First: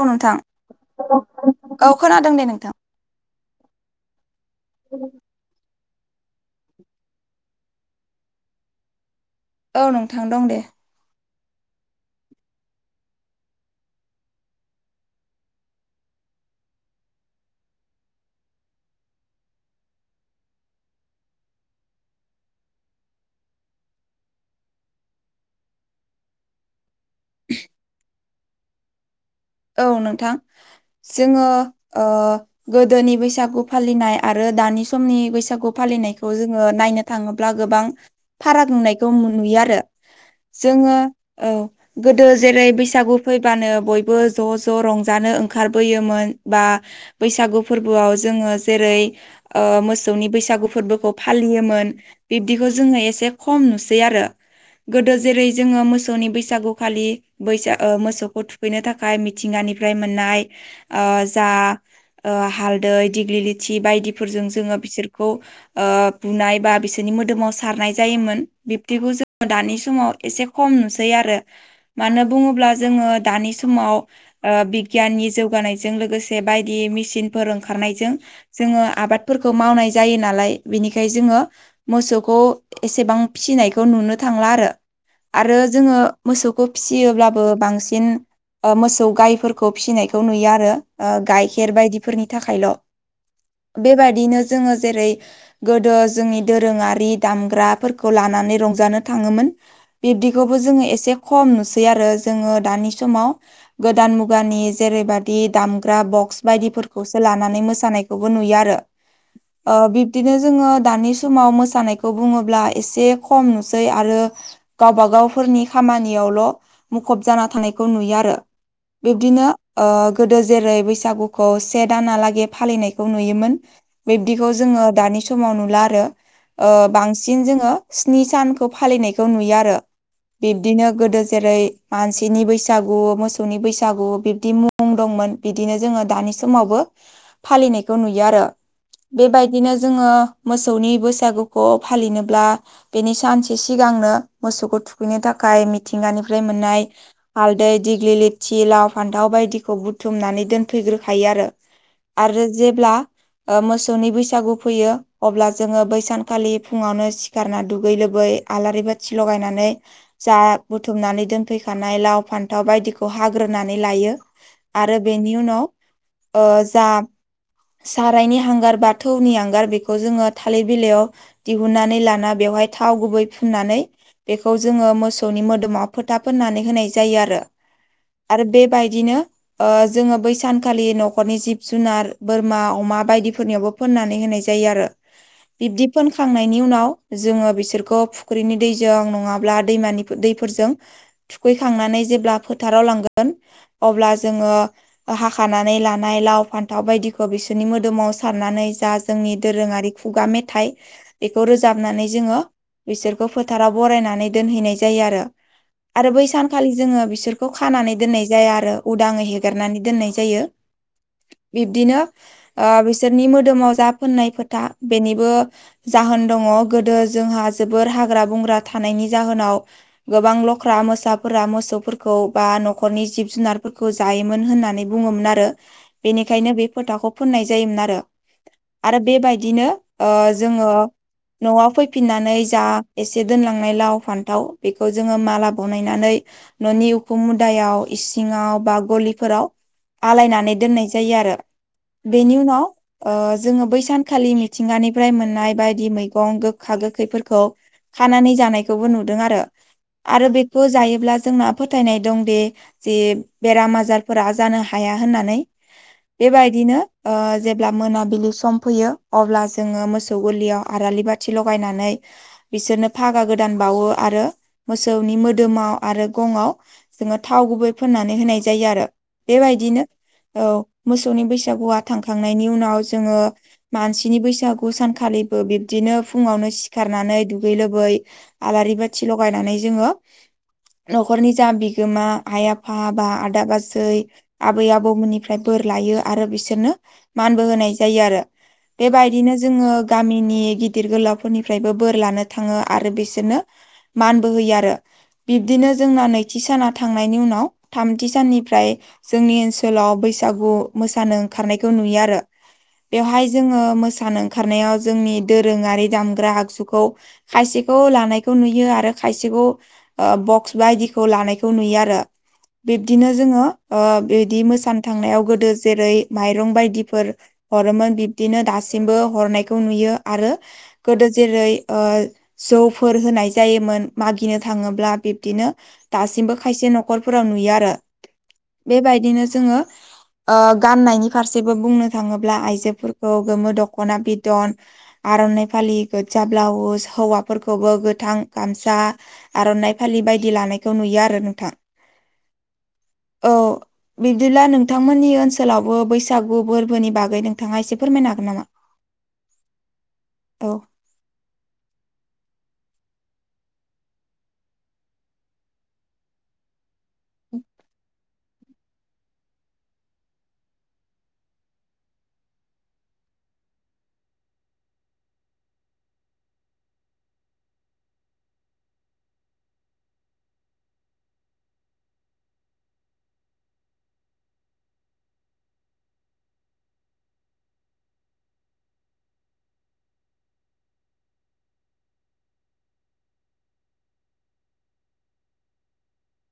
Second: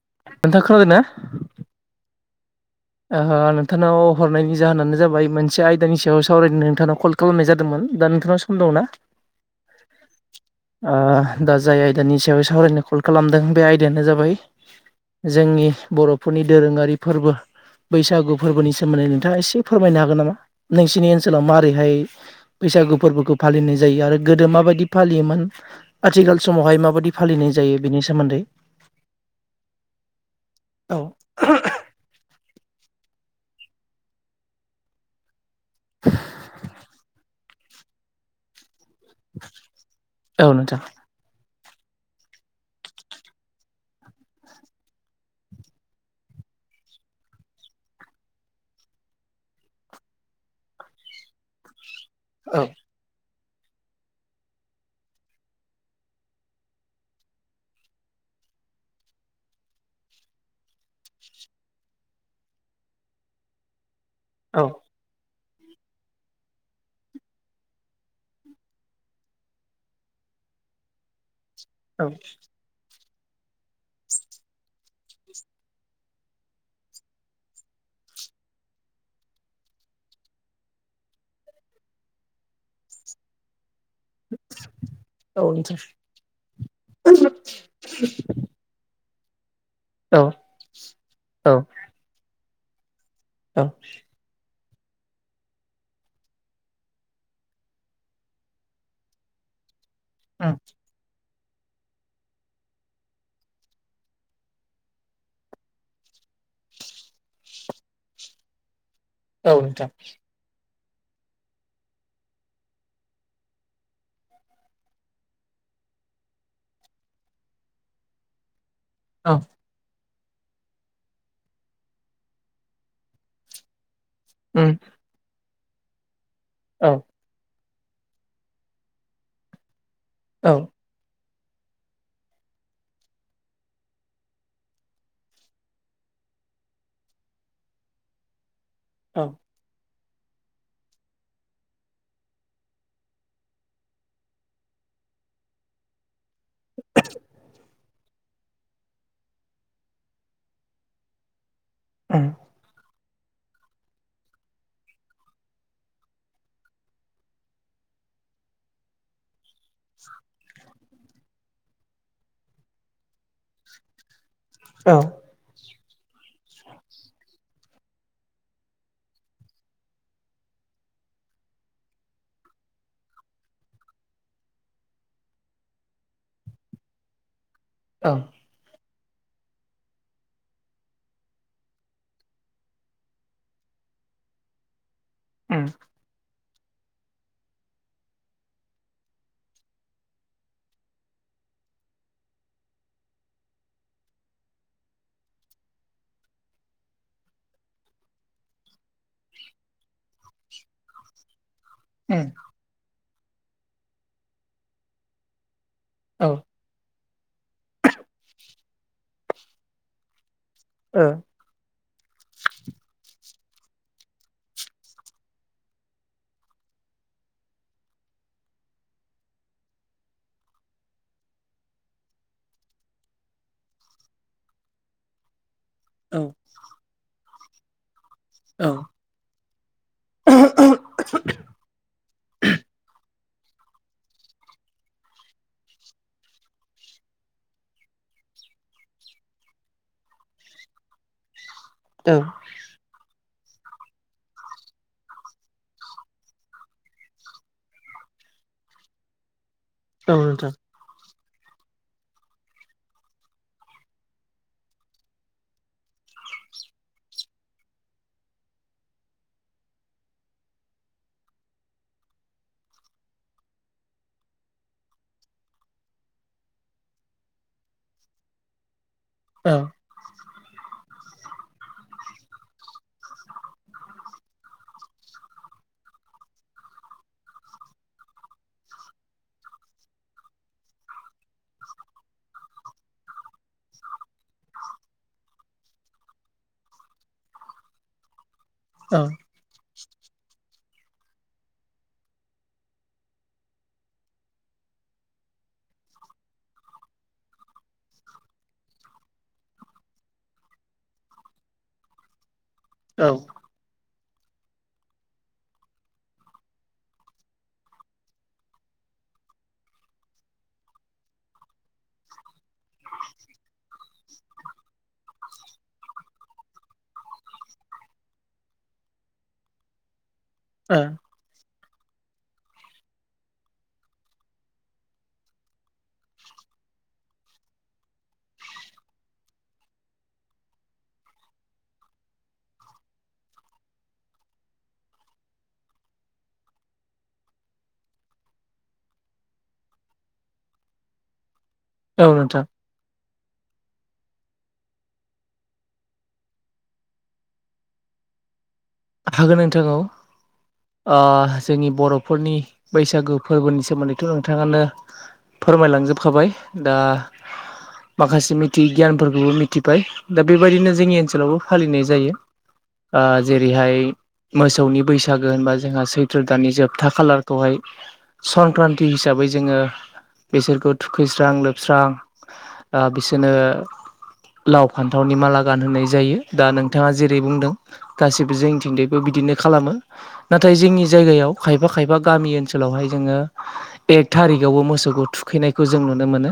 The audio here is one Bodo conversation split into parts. औ नोंथां खोनादों ना औ खोनादों दे नोंथां ओ नोंथांनाव हरनायनि जाहोनानो जाबाय मोनसे आयदानि सायाव सावरायनो नोंथांनाव कल खालामनाय जादोंमोन दा नोंथांनाव सम दं ना? औ नोंथां दं दे। ओ दा जाय आयदानि सायाव सावरायनो कल खालामदों बे आयदायानो जाबाय जोंनि बर'फोरनि दोरोङारि फोरबो बैसागु फोरबोनि सोमोन्दै नोंथाङा एसे फोरमायनो हागोन नामा नोंसिनि ओनसोलाव मारैहाय बैसागु फोरबोखौ फालिनाय जायो आरो गोदो माबायदि फालियोमोन आथिखाल समावहाय माबायदि फालिनाय जायो बेनि सोमोन्दै औ नोंथां औ जोङो ओ गोदोनि बैसागु फालिनाय आरो दानि समनि बैसागु फालिनायखौ जोङो नायनो थाङोब्ला गोबां फाराग नुनाय दं नुयो आरो औ नोंथां जोङो औ गोदो जेरै बैसागु फैबानो बयबो ज' ज' रंजानो ओंखारबोयोमोन बा बैसागु फोरबोआव जोङो जेरै ओ मोसौनि बैसागु फोरबोखौ फालियोमोन औ बिब्दिखौ जोङो एसे खम नुसै आरो गोदो जेरै जोङो मोसौनि बैसागुखालि बैसा ओ मोसौखौ थुखैनो थाखाय खाय मिथिंगानिफ्राय मोननाय ओ जा ओ हालदै दिग्लि लिथि बायदिफोरजों औ जोङो बिसोरखौ ओ बुनाय बा बिसोरनि मोदोमाव सारनाय जायोमोन बिब्दिखौ जोङो दानि समाव एसे खम नुसै आरो औ मानो बुङोब्ला जोङो दानि समाव ओ बिगियाननि जौगानायजों लोगोसे बायदि मेसिनफोर ओंखारनायजों जोङो आबादफोरखौ मावनाय जायो नालाय बिनिखाय जोङो मोसौखौ एसेबां फिसिनायखौ नुनो थांला आरो औ आरो नोंथां जोङो मोसौखौ फिसियोब्लाबो बांसिन मोसौ गायफोरखौ औ फिसिनायखौ नुयो आरो ओ औ गाइखेर बायदिफोरनि थाखायल' औ बेबायादिनो जोङो जेरै गोदो जोंनि दोरोङारि दामग्राफोरखौ लानानै रंजानो थाङोमोन बिब्दिखौबो जोङो एसे खम नुसै आरो जोङो दानि समाव गोदान मुगानि जेरैबादि दामग्रा बक्स बायदिफोरखौसो लानानै मोसानाय खौबो नुयो आरो औ ओ नोंथां बिबदिनो जोङो दानि समाव मोसानायखौ बुङोब्ला एसे खम नुसै आरो गावबागावफोरनि खामानियावल' मुखुब जाना थानायखौ नुयो आरो औ बिब्दिनो ओ गोदो जेरै बैसागुखौ से दानालागै फालिनायखौ नुयोमोन बिब्दिखौ उम जोङो दानि समाव नुला आरो ओ औ बांस सिन जोङो स्नि सानखौ फालिनायखौ नुयो आरो बिब्दिनो गोदो जेरै मानसिनि बैसागु मोस सौनि बैसागु बिब्दि मुं दंमोन बिदिनो जोङो दानि समावबो फालिनायखौ नुयो आरो औ बेबायदिनो जोङो मोसौनि बैसागुखौ फालिनोब्ला बेनि सानसे सिगांनो मोसौखौ थुखैनो थाखाय मिथिंगानिफ्राय मोननाय हालदै दिग्ललि थि लाव फान्थाव बायदिखौ बुथुमनानै दोनफैग्रोखायो आरो उम आरो जेब्ला ओ मोसौनि बैसागु फैयो अब्ला जोङो बैसानखालि फुङावनो खारना दुगै लोबै आलारि बाथि लगायनानै जा बुथुमनानै दोनफैखानाय लाव फान्थाव बायदिखौ हाग्रोनानै लायो आरो औ बेनि उनाव ओ जा सारायनि हांगार बा थौनि हांगार बेखौ जोङो थालिर बिलायाव दिहुननानै लाना बेवहाय थाव गुबै फुननानै बेखौ जोङो मोसौनि मोदोमाव फोथा फोननानै होनाय जायो आरो औ आरो बेबायदिनो ओ जोङो बै सानखालि न'खरनि जिब जुनार बोरमा अमा बायदिफोरनियावबो फोननानै होनाय जायो आरो उम बिब्दि फोनखांनायनि उनाव जोङो बिसोरखौ फुख्रिनि दैजों नङाब्ला दैमानि दैफोरजों थुखैखांनानै जेब्ला फोथाराव लांगोन अब्ला जोङो हाखानानै लानाय लाव फान्थाव बायदिखौ बिसोरनि मोदोमाव साननानै जा जोंनि दोरोङारि खुगा मेथाय बेखौ रोजाबनानै उम जोङो बिसोरखौ फोथाराव बरायनानै दोनहैनाय जायो आरो। आरो बै औ ओ सानखालि जोङो बिसोरखौ खानानै दोननाय जाया आरो उदाङै हेगारनानै दोननाय जायो। ओ बिब्दिनो ओ बिसोरनि मोदोमाव जा फोननाय फोथा बेनिबो जाहोन दङ गोदो जोंहा जोबोर हाग्रा बंग्रा थानायनि जाहोनाव गोबां लख्रा मोसाफोरा मोसौफोरखौ खौ बा न'खरनि जिब जुनारफोरखौ जायोमोन होननानै बुङोमोन आरो। औ बेनिखायनो बे फोथाखौ फुननाय जायोमोन आरो। औ आरो बेबायदिनो ओ जोङो न'आव फैफिननानै जा ए एसे दोनलांनाय लाव फान्थाव बेखौ जोङो माला बनायनानै न'नि उखुम मुदायाव इसिङाव बा गलिफोराव आलायनानै दोननाय जायो आरो औ बेनि उनाव ओ जोङो बै सानखालि मिथिंगानिफ्राय मोननाय बायदि मैगं गोखा गोखैफोरखौ खानानै जानायखौबो नुदों आरो आरो नोंथां बेखौ जायोब्ला जोंना फोथायनाय दंदि जे बेराम आजारफोरा जानो हाया होननानै बेबायदिनो ओ जेब्ला मोनाबिलि सम फैयो अब्ला जोङो मोसौ गलियाव आरालि बा थि लगायनानै बिसोरनो फागा गोदान बावो आरो मोसौनि मोदोमाव आरो गंआव जोङो थाव गुबै फोननानै होनाय जायो आरो औ बेबायदिनो औ मोसौनि बैसागुआ थांखांनायनि उनाव जोङो मानसिनि बैसागु सानखालिबो बिब्दिनो फुङावनो सिखारनानै दुगै लोबै आलारि बाथि लगायनानै जोङो न'खरनि जा बिगोमा आइ आफा बा आदा बाजै आबै आबौमोननिफ्राय बोर लायो आरो बिसोरनो मानबो होनाय जायो आरो। औ बेबायदिनो जोङो गामिनि गिदिर गोलावफोरनिफ्रायबो बोर लानो थाङो आरो बिसोरनो मानबो होयो आरो बिब्दिनो जोंना नै थामथि साना थांनायनि उनाव थामथि साननिफ्राय जोंनि ओनसोलाव बैसागु मोसानो ओंखारनायखौ नुयो आरो। बेवहाय ओ जोङो मोसानो ओंखारनायाव जोंनि दोरोङारि दामग्रा आगजुखौ खायसेखौ लानायखौ नुयो आरो खायसेखौ ओ बक्स बायदि लानायखौ नुयो आरो बिब्दिनो जोङो ओ बिदि मोसा थांनायाव गोदो जेरै माइरं बायदिफोर हरोमोन बिब्दिनो दासिमबो हरनायखौ नुयो आरो गोदो जेरै ओ जौफोर होनाय जायोमोन मागिनो थाङोब्ला बिब्दिनो दासिमबो खायसे न'खरफोराव नुयो आरो बेबायदिनो जोङो ओ गाननायनि फारसेबो बुंनो थाङोब्ला आइजोफोरखौ गोमो दख'ना बिदन आरनाय' फालि गोजा ब्लाउस हौवाफोरखौबो गोथां गामसा आर'नाइ फालि बायदि लानायखौ नुयो आरो नोंथां। औ नोंथां औ बिब्दिब्ला नोंथांमोननि ओनसोलावबो बैसागु फोरबोनि बागै नोंथाङा एसे फोरमायनो हागोन नामा? [inaudible] हागोन नोंथां औ औ ओ जोंनि बर'फोरनि बैसागु फोरबोनि सोमोन्दैथ' नोंथाङानो फोरमायलांजोबखाबाय दा माखासे मिथियै गियानफोरखौबो मिथिबाय दा बेबायदिनो जोंनि ओनसोलावबो फालिनाय जायो जे रैहाय मोसौनि बैसागो होनबा जोंहा सैथ्र' दानानि जोबथा खालारखौहाय संक्रान्ति हिसाबै जोङो बिसोरखौ थुखैस्रां लोबस्रां आ‌ बिसोरनो लाव फान्थावनि माला गानहोनाय जायो दा नोंथाङा जेरै बुंदों। गासैबो जोंथिंदैबो बिदिनो खालामो नाथाय जोंनि जायगायाव खायफा खायफा गामि ओनसोलावहाय जोङो एक थारिकावबो मोसौखौ थुखैनायखौ जों नुनो मोनो।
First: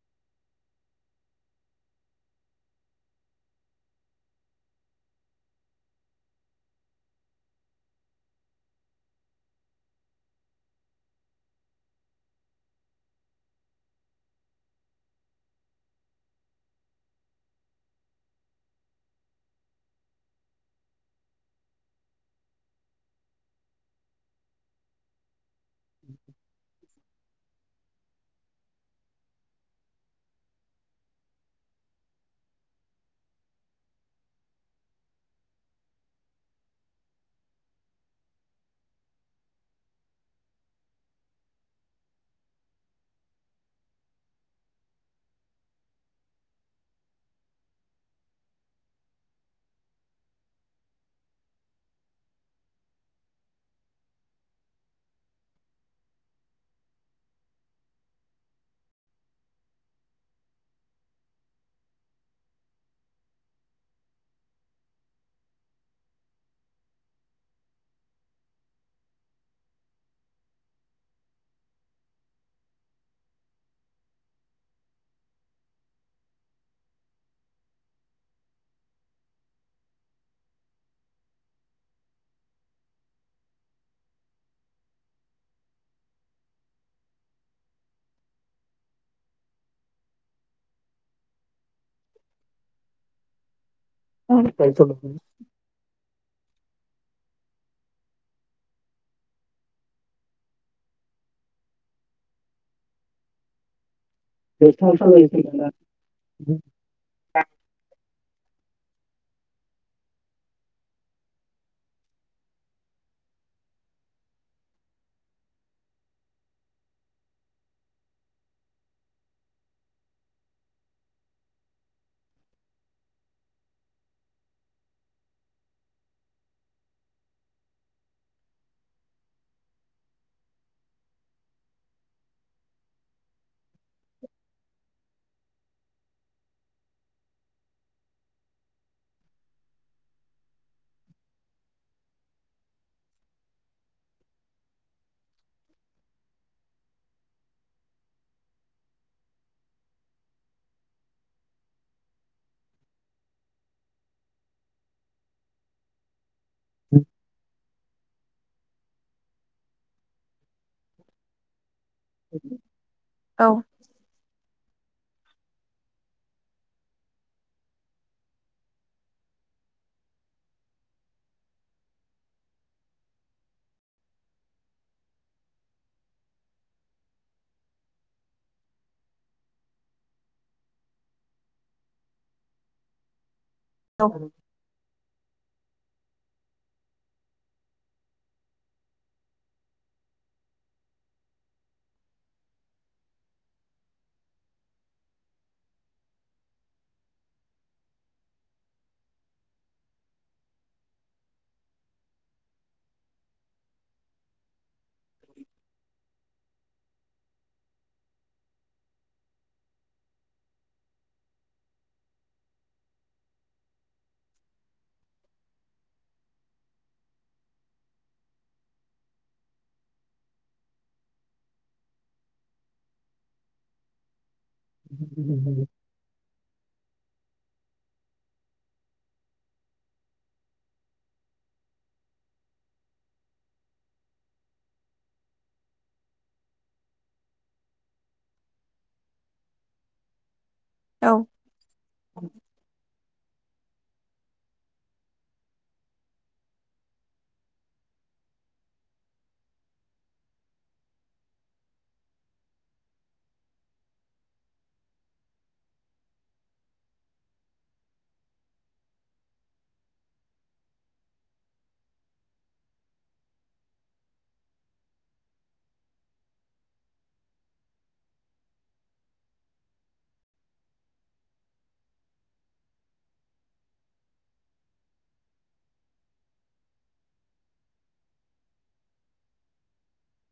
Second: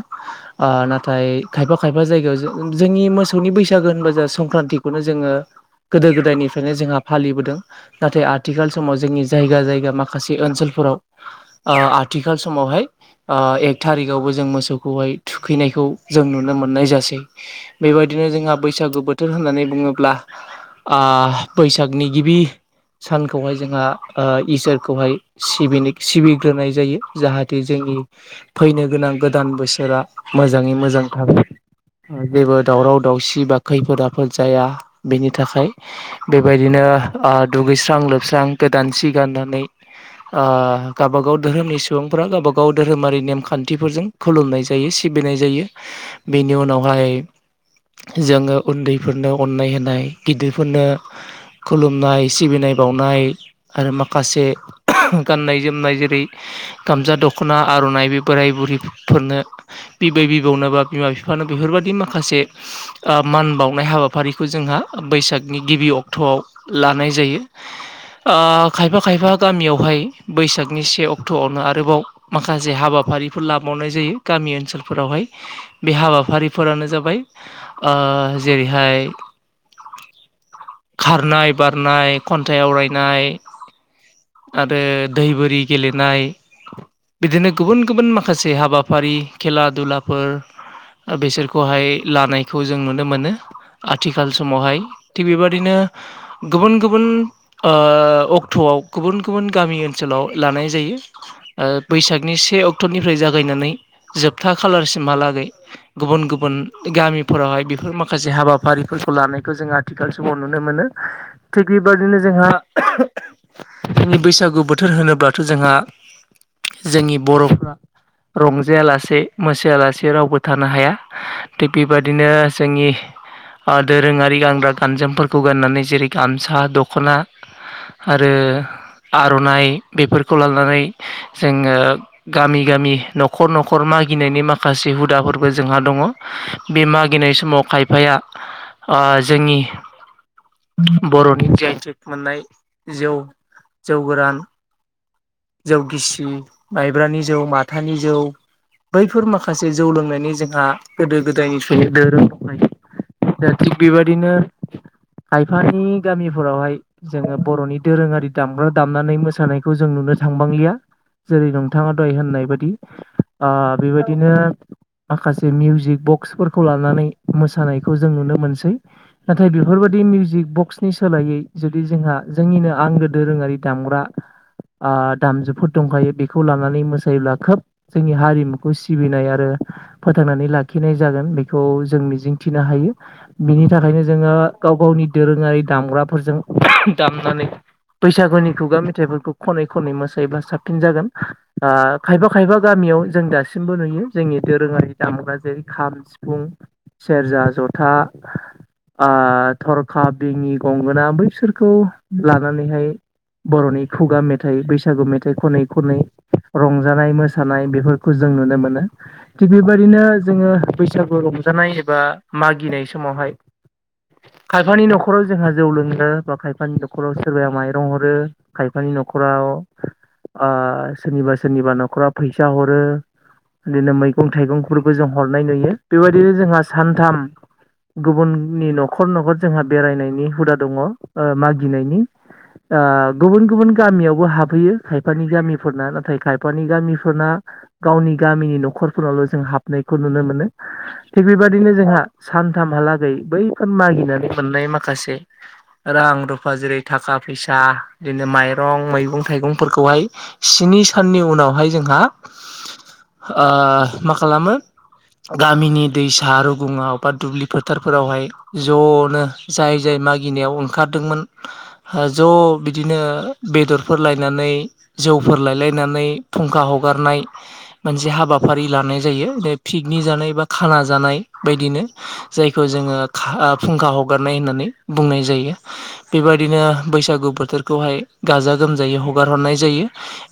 नाथाय खायफा खायफा जायगायाव जोंनि मोसौनि बैसागो होनब जों संक्रान्तिखौनो जोङो गोदो गोदायनि फ्रायनो जोंहा फालिबोदों नाथाय आथिखाल समाव जोंनि जायगा जायगा माखासे ओनसोलफोराव आथिखाल समावहाय आ एक थारिकावबो जों मोसौखौहाय थुखैनायखौ जों नुनो मोननाय जासै बेबायदिनो जोंहा बैसागु बोथोर होननानै बुङोब्ला आ बैसागनि गिबि सानखौहाय जोंहा इसोरखौहाय सिबिग्रोनाय जायो जाहाथे जोंनि फैनो गोनां गोदान बोसोरा मोजाङै मोजां थागोन। जेबो दावराव दावसि बा खैफोद आफोद जाया बेनि थाखाय बेबायदिनो दुगैस्रां लोबस्रां गोदान सि गाननानै गावबागाव धोरोमनि सुबुंफ्रा गावबाागाव धोरोमारि नेमखान्थिफोरजों खुलुमनाय जायो सिबिनाय जायो बेनि उनावहाय जोङो उन्दैफोरनो अननाय होनाय गिदिरफोरनो खुलुमनाय सिबिनाय बावनाय आरो माखासे गाननाय जोमनाय जेरै गामजा दख'ना आर'नाइ बे बोराय बुरैफोरनो बिबै बिबौनो बा बिमा बिफानो बेफोरबायाददि माखासे मान बावनाय हाबाफारिखौ जोंहा बैसागनि गिबियाव अक्ट'आव लानाय जायो। खायफा खायफा गामियावहाय बैसागनि से अक्ट'आवनो आरोबाव माखासे हाबाफारिफोर लाबावनाय जायो गामि ओनसोलफोरावहाय बे हाबाफारिफोरानो जाबाय जेरैहाय खारनाय बारनाय खन्थाइ आवरायनाय आरो दै बोरि गेलेनाय बिदिनो गुबुन गुबुन माखासे हाबाफारि खेला दुलाफोर बेसोरखौहाय लानायखौ जों नुनो मोनो आथिखाल समावहाय थिग बेबा ओरैनो गुबुन गुबुन अक्ट'आव गुबुन गुबुन गामि ओनसोलाव लानाय जायो। बैसागनि से अक्ट'निफ्राय जागायनानै जोबथा खालारसिमहालागै। गुबुन गुबुन गामिफोरावहाय बेफोर माखासे हाबाफारिफोरखौ लानायखौ जों आथिखाल समाव नुनो मोनो थिग बेबादिनो जोंहा जोंनि बैसागु बोथोर होनोब्लाथ' जोंहा जोंनि बर'फ्रा रंजायालासे मोसायालासे रावबो थानो हाया‌। थिग बेबायदिनो जोंनि दोरोङारि गानग्रा गानजोमफोरखौ गाननानै जेरै गामसा दख'ना आरो आर'नाइ बेफोरखौ लानानै जोङो गामि गामि न'खर न'खर मागिनायनि माखासे हुदाफोरबो जोंहा दङ। बे मागिनाय समाव खायफाया जोंनि बर'नि जाय थेक मोननाय जौ जौ गोरान जौ गिसि माइब्रानि जौ माथानि जौ बैफोर माखासे जौ लोंनायनि जोंहा गोदो गोदायनि [unintelligible] दा थिग बेबायदिनो खायफानि गामिफोरावहाय जोङो बर'नि दोरोङारि दामग्रा दामनानै मोसानायखौ जों नुनो थांबांलिया जेरै नोंथाङा दाहाय होननाय बायदि औ बेबायदिनो माखासे मिउजिक बक्सफोरखौ लानानै मोसानायखौ जों नुनो मोनसै नाथाय बेफोरबायदि मिउजिक बक्सनि सोलायै जुदि जोंहा जोंनिनो आंगो दोरोङारि दामग्रा आ दामजुफोर दंखायो बेखौ लानानै मोसायोब्ला खोब जोंनि हारिमुखौ सिबिनाय आरो फोथांनानै लाखिनाय जागोन बेखौ जों मिजिंथिनो हायो बिनि थाखायनो औ जोङो गाव गावनि दोरोङारि दामग्राफोरजों दामनानै बैसागुनि खुगा मेथाइफोरखौ खनै खनै मोसायोब्ला साबसिन जागोन आ खायफा खायफा गामियाव जों दासिमबो नुयो जोंनि दोरोङारि दामग्रा जेरै खाम सिफुं सेरजा जथा आ थरखा बिनि गंगोना बैसोरखौ लानानैहाय बर'नि खुगा मेथाइ बैसागु मेथाइ खनै खनै रंजानाय मोसानाय बेफोरखौ जों नुनो मोनो थिग बेबायदिनो जोङो बैसागु रंजानाय एबा मागिनाय समावहाय खायफानि नखराव जोंहा जौ लोङो बा खायफानि न'खराव सोरबाया माइरं हरो खायफा फानि न'खराव ओ सोरनिबा सोरनिबा न'खरा फैसा हरो बिदिनो मैगं थाइगंफोरखौ जों हरनाय नुयो बेबायदिनो जोंहा सानथाम गुबुननि न'खर न'खर जोंहा बेरायनायनि हुदा दङ ओ मागिनायनि आ गुबुन गुबुन गामियावबो हाबहैयो खायफानि गामिफोरना नाथाय खायफानि गामिफोरना गावनि गामिनि न'खरफोरनावल' जों हाबनायखौ नुनो मोनो औ थिग बेबा दिनो जोंहा सानथामहालागै बैफोर मागिनानै मोननाय माखासे रां रुफा जेरै थाखा फैसा बिदिनो माइरं मैगं थाइगंफोरखौहाय स्नि साननि उनावहाय जोंहा ओ मा खालामो गामिनि दैसा रुगुङाव बा दुब्लि फोथारफोरावहाय ज'नो जाय जाय मागिनायाव ओंखारदोंमोन ज' बि बिदिनो बेदरफोर लायनानै जौफोर लायलायनानै फुंखा हगारनाय मोनसे हाबाफारि लानाय जायो पिकनिक जानाय बा खाना जानाय बायदिनो जायखौ जोङो खा फुंखा हगारनाय होननानै बुंनाय जायो बेबायदिनो बैसागु बोथोरखौहाय गाजा गोमजायै हगार हरनाय जायो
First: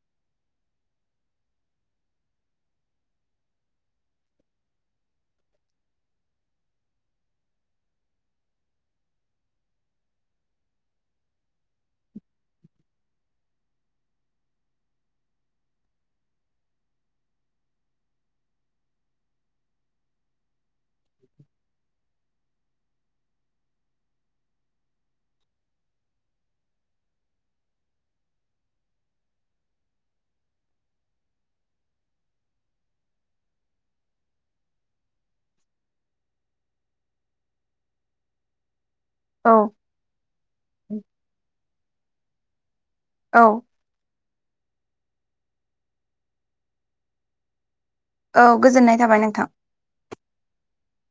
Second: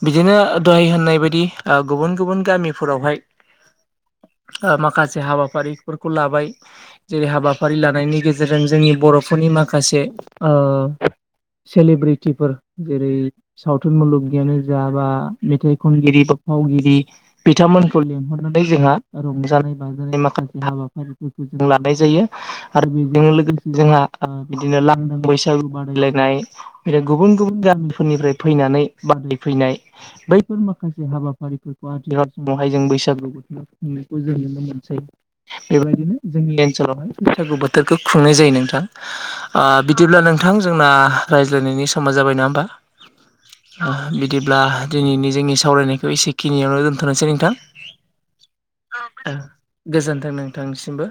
बिदिनो दहाय होननाय बायदि ओ गुबुन गुबुन गामिफोरावहाय ओ माखासे हाबाफारिफोरखौ लाबाय जेरै हाबाफारि लानायनि गेजेरजों जोंनि बर'फोरनि माखासे ओ सेलेब्रिटिफोर जेरै सावथुन मुलुगनियानो जा बा मेथाइ खनगिरि बा फावगिरि बिथांमोनखौ [unintelligible] जोंहा [unintelligible] लानाय जायो आरो बेजोंनो लोगोसे जोंहा बिदिनो लांदां बैसागु बादायलायनाय फ्राय गुबुन गुबुन गामिफोरनिफ्राय फैनानै बादाय फैनाय बैफोर माखासे हाबाफारिफोरखौ [unintelligible] समावहाय जों बैसागु खुंनायखौ जों नुनो मोनसै बेबायदिनो जोंनि ओनसोलावहाय बैसागु बोथोरखौ खुंनाय जायो नोंथां औ ओ बिदिब्ला नोंथां जोंना रायज्लायनायनि समा जाबाय नङा होमबा औ बिदिब्ला दिनैनि जोंनि सावरायनायखौ एसेखिनियावनो दोन्थ'नोसै नोंथां औ गोजोननाय थाबाय नोंथां गोजोन्थों नोंथांनिसिमबो